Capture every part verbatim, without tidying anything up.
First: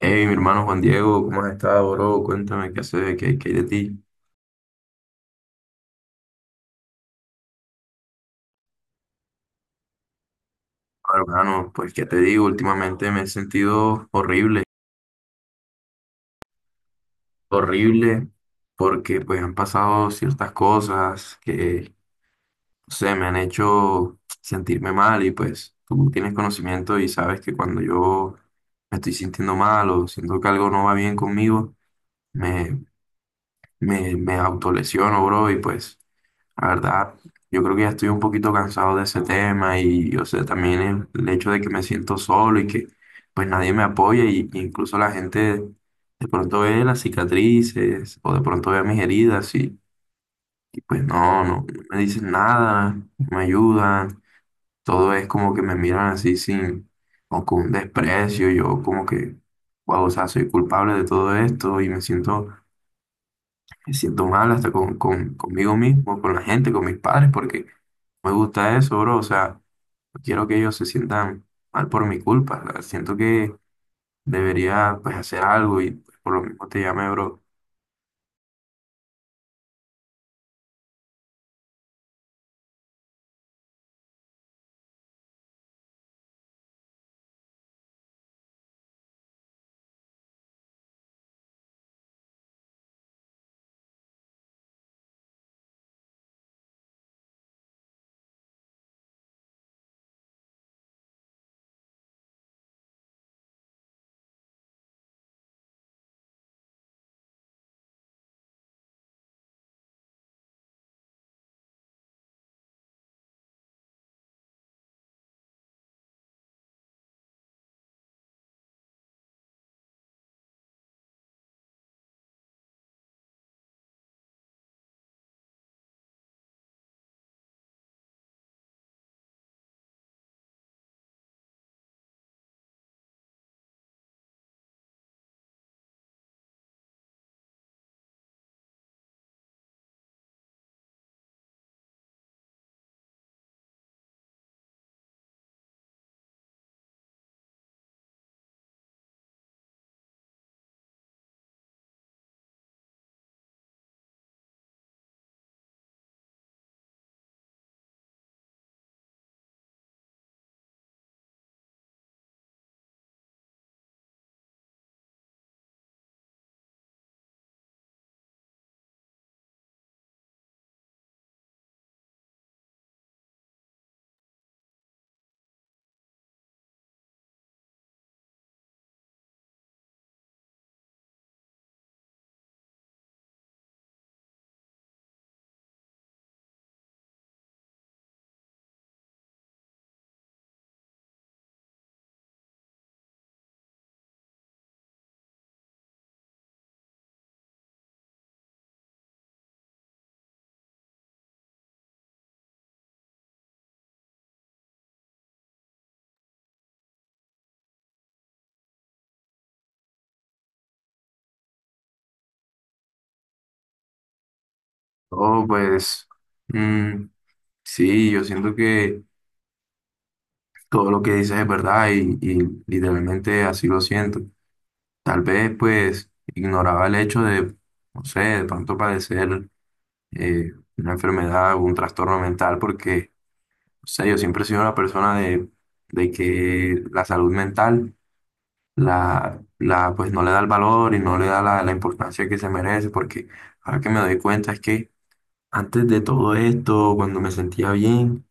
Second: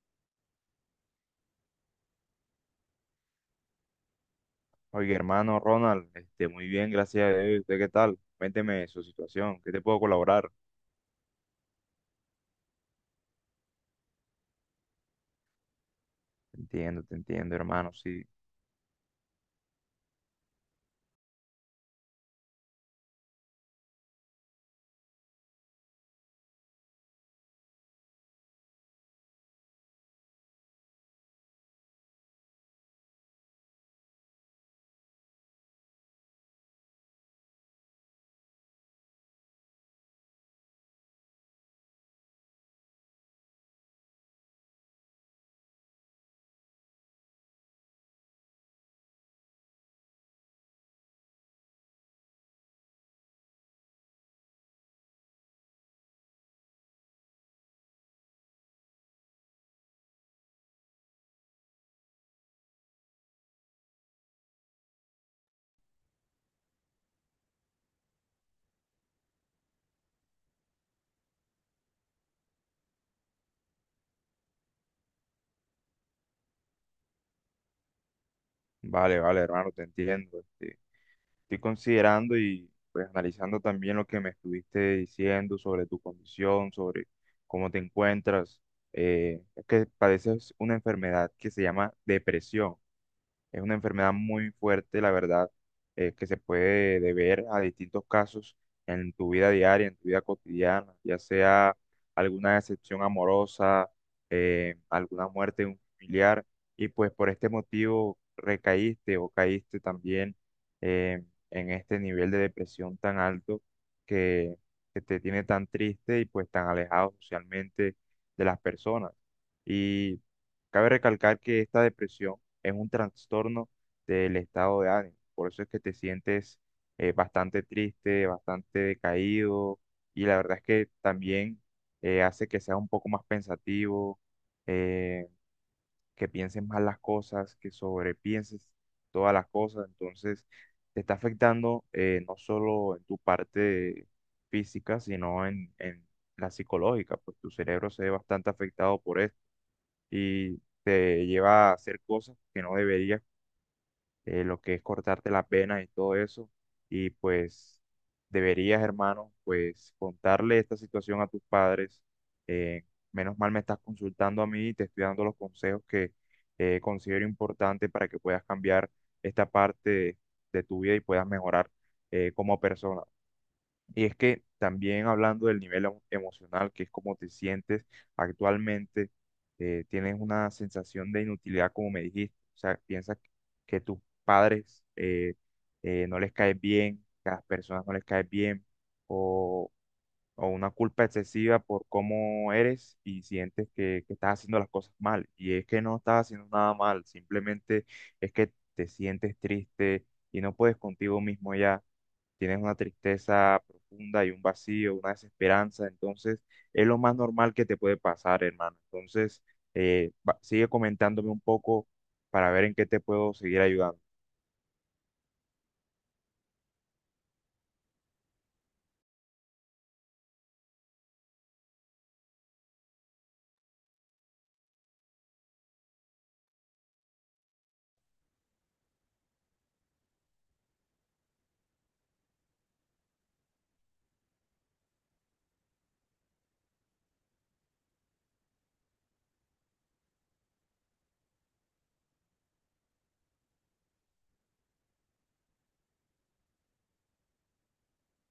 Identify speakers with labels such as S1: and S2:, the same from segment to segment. S1: Hey, mi hermano Juan Diego, ¿cómo has estado, bro? Cuéntame qué haces, qué, qué hay de ti.
S2: Oye, hermano Ronald, este, muy bien, gracias a Dios. ¿Usted qué tal? Cuénteme su situación, ¿qué te puedo colaborar?
S1: Bueno, hermano, pues qué te digo, últimamente me he sentido horrible,
S2: Te entiendo, te entiendo, hermano, sí.
S1: horrible, porque pues han pasado ciertas cosas que, no sé, me han hecho sentirme mal y pues tú tienes conocimiento y sabes que cuando yo me estoy sintiendo mal o siento que algo no va bien conmigo, me, me, me autolesiono, bro, y pues... La verdad, yo creo que ya estoy un poquito cansado de ese tema y, o sea, también el, el hecho de que me siento solo y que pues nadie me apoya y y incluso la gente de pronto ve las cicatrices o de pronto ve mis heridas y, y, pues no, no, no me dicen nada, no me ayudan, todo es como que me miran así sin o con un desprecio, yo como que, wow, o sea, soy culpable de todo esto y me siento me siento mal hasta con, con- conmigo mismo, con la gente, con mis padres, porque no me gusta eso, bro. O sea, no quiero que ellos se sientan mal por mi culpa. O sea, siento que debería, pues, hacer algo y pues, por lo mismo te llamé, bro.
S2: Vale, vale, hermano, te entiendo. Este, estoy considerando y pues analizando también lo que me estuviste diciendo sobre tu condición, sobre cómo te encuentras. Eh, es que padeces una enfermedad que se llama depresión. Es una enfermedad muy fuerte, la verdad, eh, que se puede deber a distintos casos en tu vida diaria, en tu vida cotidiana, ya sea alguna decepción amorosa, eh, alguna muerte de un familiar, y pues por este motivo recaíste o caíste también eh, en este nivel de depresión tan alto que, que te tiene tan triste y pues tan alejado socialmente de las personas. Y cabe recalcar que esta depresión es un trastorno del estado de ánimo. Por eso es que te sientes eh, bastante triste, bastante decaído, y la verdad es que también eh, hace que seas un poco más pensativo, eh, que pienses más las cosas, que sobrepienses todas las cosas. Entonces, te está afectando eh, no solo en tu parte física, sino en, en la psicológica, pues tu cerebro se ve bastante afectado por esto y te lleva a hacer cosas que no deberías, eh, lo que es cortarte las venas y todo eso. Y pues deberías, hermano, pues contarle esta situación a tus padres. Eh, Menos mal me estás consultando a mí y te estoy dando los consejos que eh, considero importante para que puedas cambiar esta parte de, de tu vida y puedas mejorar eh, como persona. Y es que también hablando del nivel emo- emocional, que es como te sientes actualmente, eh, tienes una sensación de inutilidad, como me dijiste. O sea, piensas que que tus padres eh, eh, no les caes bien, que a las personas no les caes bien, o, o una culpa excesiva por cómo eres y sientes que, que estás haciendo las cosas mal. Y es que no estás haciendo nada mal, simplemente es que te sientes triste y no puedes contigo mismo, ya tienes una tristeza profunda y un vacío, una desesperanza. Entonces es lo más normal que te puede pasar, hermano. Entonces, eh, va- sigue comentándome un poco para ver en qué te puedo seguir ayudando.
S1: Oh, pues, mm, sí, yo siento que todo lo que dices es verdad y, y literalmente así lo siento. Tal vez, pues, ignoraba el hecho de, no sé, de pronto padecer eh, una enfermedad o un trastorno mental porque, o sea, yo siempre he sido una persona de, de que la salud mental la, la, pues, no le da el valor y no le da la, la importancia que se merece, porque ahora que me doy cuenta es que antes de todo esto, cuando me sentía bien,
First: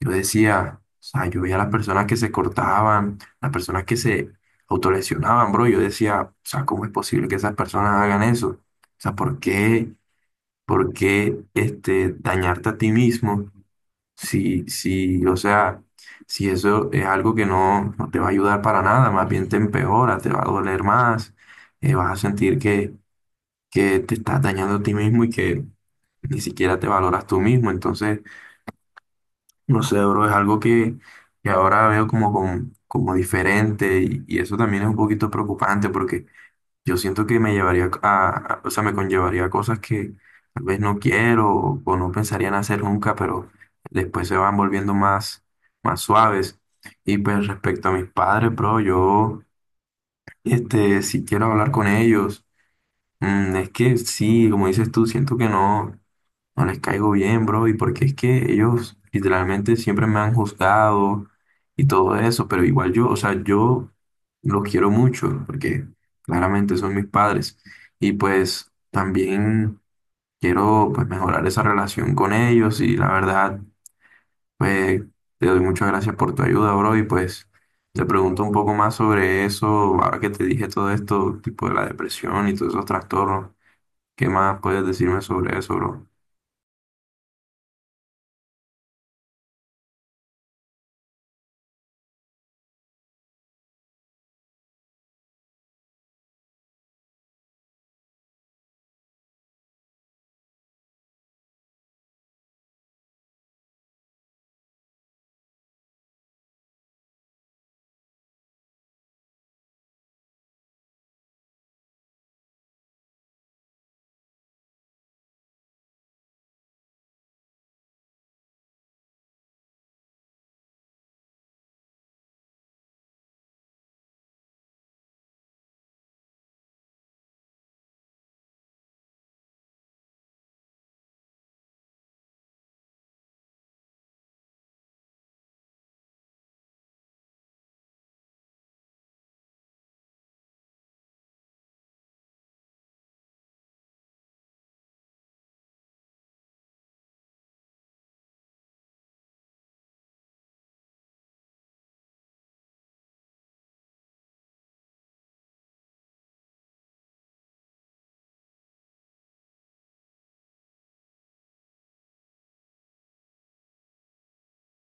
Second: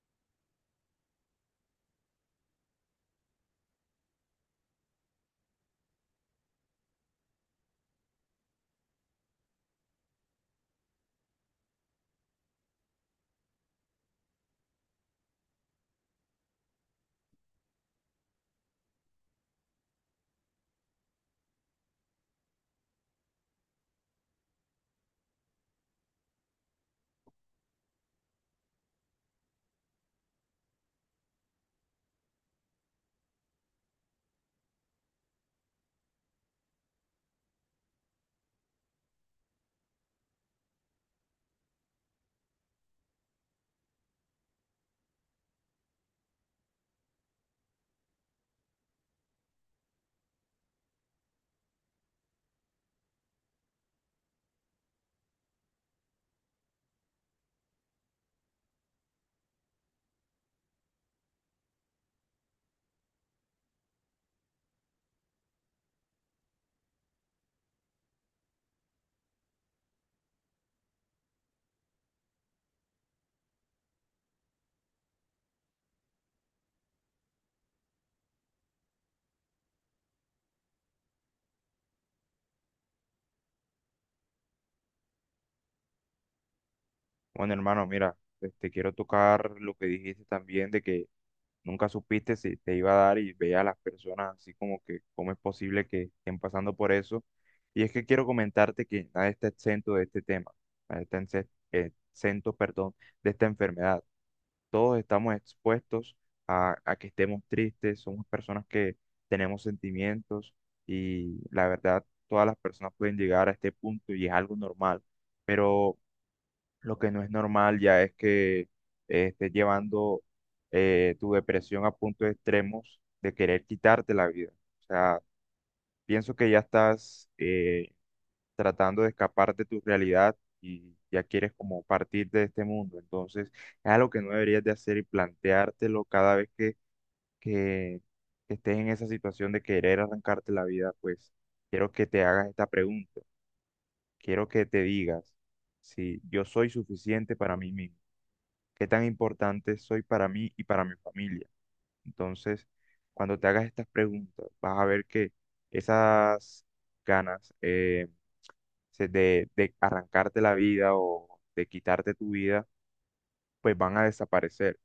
S1: yo decía, o sea, yo veía las personas que se cortaban, las personas que se autolesionaban, bro, yo decía, o sea, ¿cómo es posible que esas personas hagan eso? O sea, ¿por qué, por qué este, dañarte a ti mismo? Sí, sí, o sea, si eso es algo que no, no te va a ayudar para nada, más bien te empeora, te va a doler más, eh, vas a sentir que, que te estás dañando a ti mismo y que ni siquiera te valoras tú mismo. Entonces, no sé, bro, es algo que, que ahora veo como, como, como diferente y, y eso también es un poquito preocupante porque yo siento que me llevaría a, a- o sea, me conllevaría cosas que tal vez no quiero o, o no pensaría en hacer nunca, pero después se van volviendo más, más suaves. Y pues respecto a mis padres, bro, yo, este, si quiero hablar con ellos, mm, es que sí, como dices tú, siento que no. No les caigo bien, bro, y porque es que ellos literalmente siempre me han juzgado y todo eso, pero igual yo, o sea, yo los quiero mucho porque claramente son mis padres y pues también quiero pues mejorar esa relación con ellos y la verdad, pues te doy muchas gracias por tu ayuda, bro, y pues te pregunto un poco más sobre eso, ahora que te dije todo esto, tipo de la depresión y todos esos trastornos, ¿qué más puedes decirme sobre eso, bro?
S2: Bueno, hermano, mira, este, quiero tocar lo que dijiste también de que nunca supiste si te iba a dar y veía a las personas así como que cómo es posible que estén pasando por eso. Y es que quiero comentarte que nadie está exento de este tema, nadie está ense- eh, exento, perdón, de esta enfermedad. Todos estamos expuestos a, a que estemos tristes, somos personas que tenemos sentimientos, y la verdad, todas las personas pueden llegar a este punto y es algo normal, pero lo que no es normal ya es que eh, estés llevando eh, tu depresión a puntos extremos de querer quitarte la vida. O sea, pienso que ya estás eh, tratando de escapar de tu realidad y ya quieres como partir de este mundo. Entonces, es algo que no deberías de hacer y planteártelo cada vez que, que estés en esa situación de querer arrancarte la vida. Pues quiero que te hagas esta pregunta, quiero que te digas si yo soy suficiente para mí mismo, qué tan importante soy para mí y para mi familia. Entonces, cuando te hagas estas preguntas, vas a ver que esas ganas, eh, se- de, de arrancarte la vida o de quitarte tu vida, pues van a desaparecer.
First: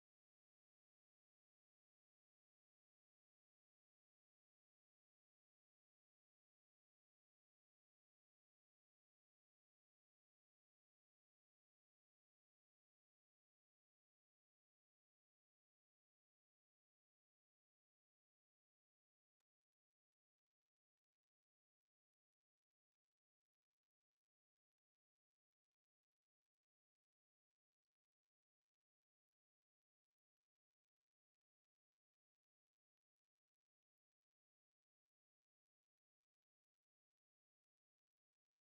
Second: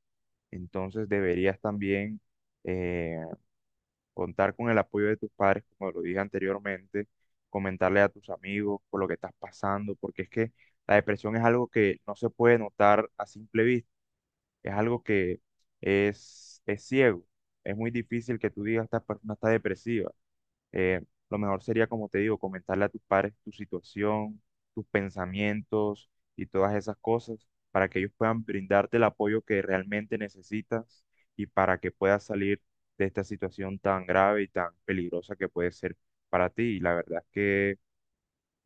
S2: Entonces deberías también eh, contar con el apoyo de tus padres, como lo dije anteriormente, comentarle a tus amigos por lo que estás pasando, porque es que la depresión es algo que no se puede notar a simple vista, es algo que es, es ciego. Es muy difícil que tú digas, esta persona está depresiva. eh, lo mejor sería, como te digo, comentarle a tus padres tu situación, tus pensamientos y todas esas cosas para que ellos puedan brindarte el apoyo que realmente necesitas y para que puedas salir de esta situación tan grave y tan peligrosa que puede ser para ti. Y la verdad es que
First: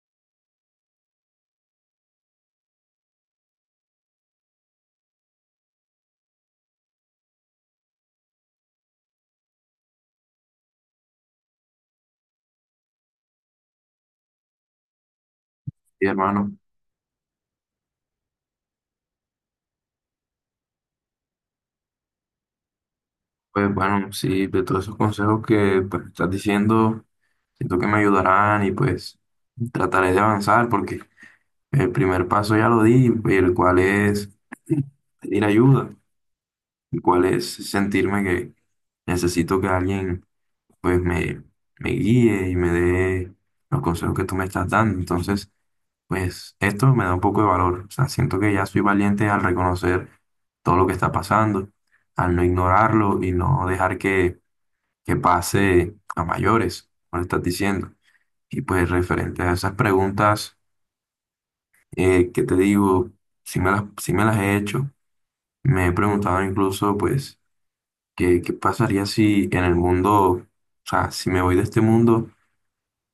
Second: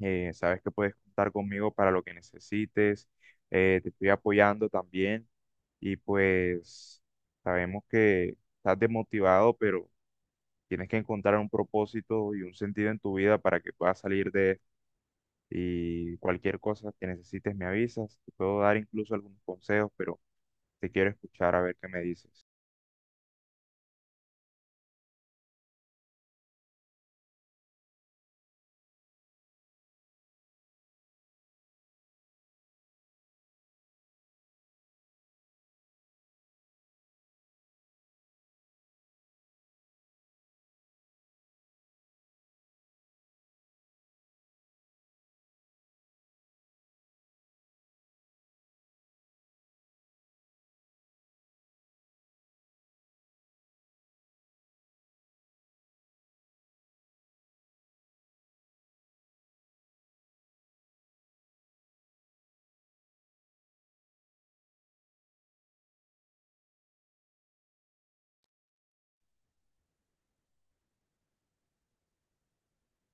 S2: eh, sabes que puedes contar conmigo para lo que necesites, eh, te estoy apoyando también, y pues sabemos que estás desmotivado, pero... Tienes que encontrar un propósito y un sentido en tu vida para que puedas salir de esto.
S1: Sí,
S2: Y
S1: hermano.
S2: cualquier cosa que necesites me avisas. Te puedo dar incluso algunos consejos, pero te quiero escuchar a ver qué me dices.
S1: Pues bueno, sí, de todos esos consejos que pues, estás diciendo, siento que me ayudarán y pues trataré de avanzar porque el primer paso ya lo di, el cual es pedir ayuda, el cual es sentirme que necesito que alguien pues me, me guíe y me dé los consejos que tú me estás dando. Entonces, pues esto me da un poco de valor. O sea, siento que ya soy valiente al reconocer todo lo que está pasando, al no ignorarlo y no dejar que que pase a mayores, como estás diciendo. Y pues referente a esas preguntas eh, que te digo, si me las, sí me las he hecho, me he preguntado incluso pues qué, qué pasaría si en el mundo, o sea, si me voy de este mundo,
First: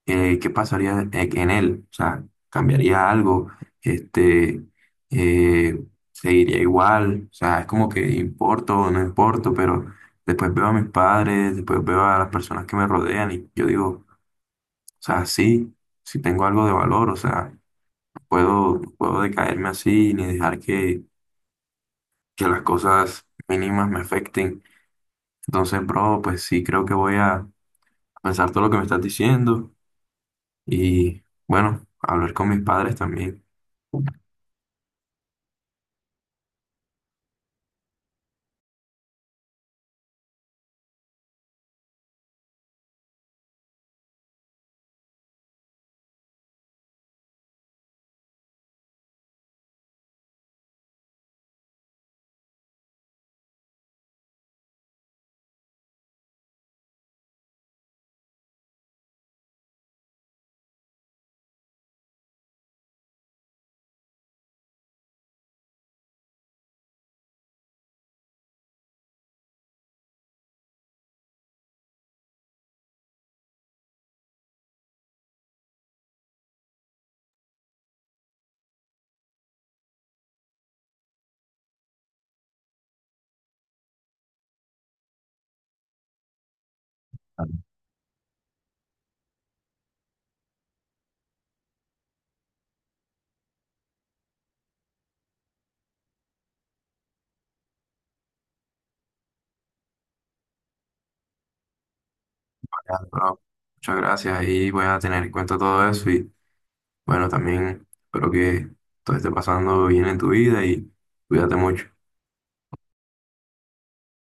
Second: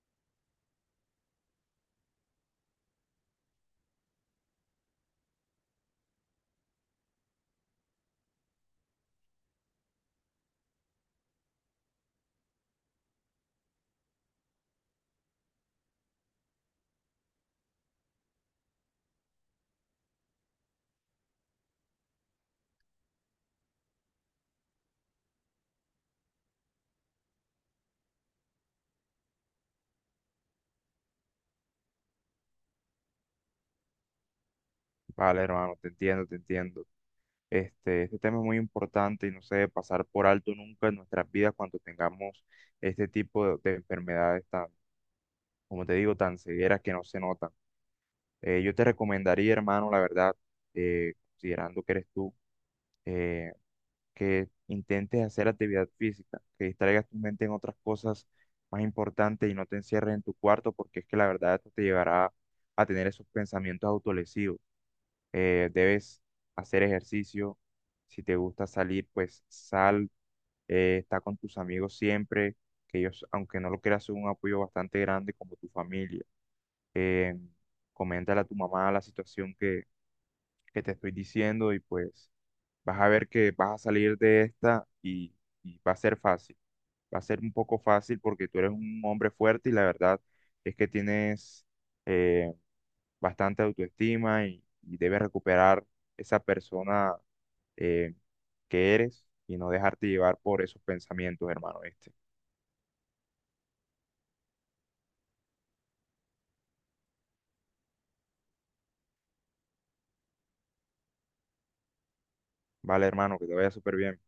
S1: eh, qué pasaría e- en él, o sea, cambiaría algo, este, eh, seguiría igual, o sea, es como que importo o no importo, pero después veo a mis padres, después veo a las personas que me rodean y yo digo, o sea, sí, sí tengo algo de valor, o sea, no puedo, no puedo decaerme así ni dejar que, que las cosas mínimas me afecten. Entonces, bro, pues sí creo que voy a pensar todo lo que me estás diciendo y bueno, hablar con mis padres también.
S2: Vale, hermano, te entiendo, te entiendo. Este, este tema es muy importante y no se debe pasar por alto nunca en nuestras vidas cuando tengamos este tipo de, de enfermedades tan, como te digo, tan severas que no se notan. Eh, yo te recomendaría, hermano, la verdad, eh, considerando que eres tú. eh, que intentes hacer actividad física, que distraigas tu mente en otras cosas más importantes y no te encierres en tu cuarto, porque es que la verdad esto te llevará a tener esos pensamientos autolesivos. Eh, debes hacer ejercicio, si te gusta salir, pues sal, eh, está con tus amigos siempre, que ellos, aunque no lo creas, son un apoyo bastante grande como tu familia. Eh, Coméntale a tu mamá la situación que, que te estoy diciendo y pues vas a ver que vas a salir de esta, y, y va a ser fácil. Va a ser un poco fácil porque tú eres un hombre fuerte y la verdad es que tienes eh, bastante autoestima, y, y debes recuperar esa persona eh, que eres y no dejarte llevar por esos pensamientos, hermano, este.
S1: Vale, bro, muchas gracias y voy a tener en cuenta todo eso y bueno, también espero que todo esté pasando bien en tu vida y cuídate mucho.
S2: Vale, hermano, que te vaya súper bien.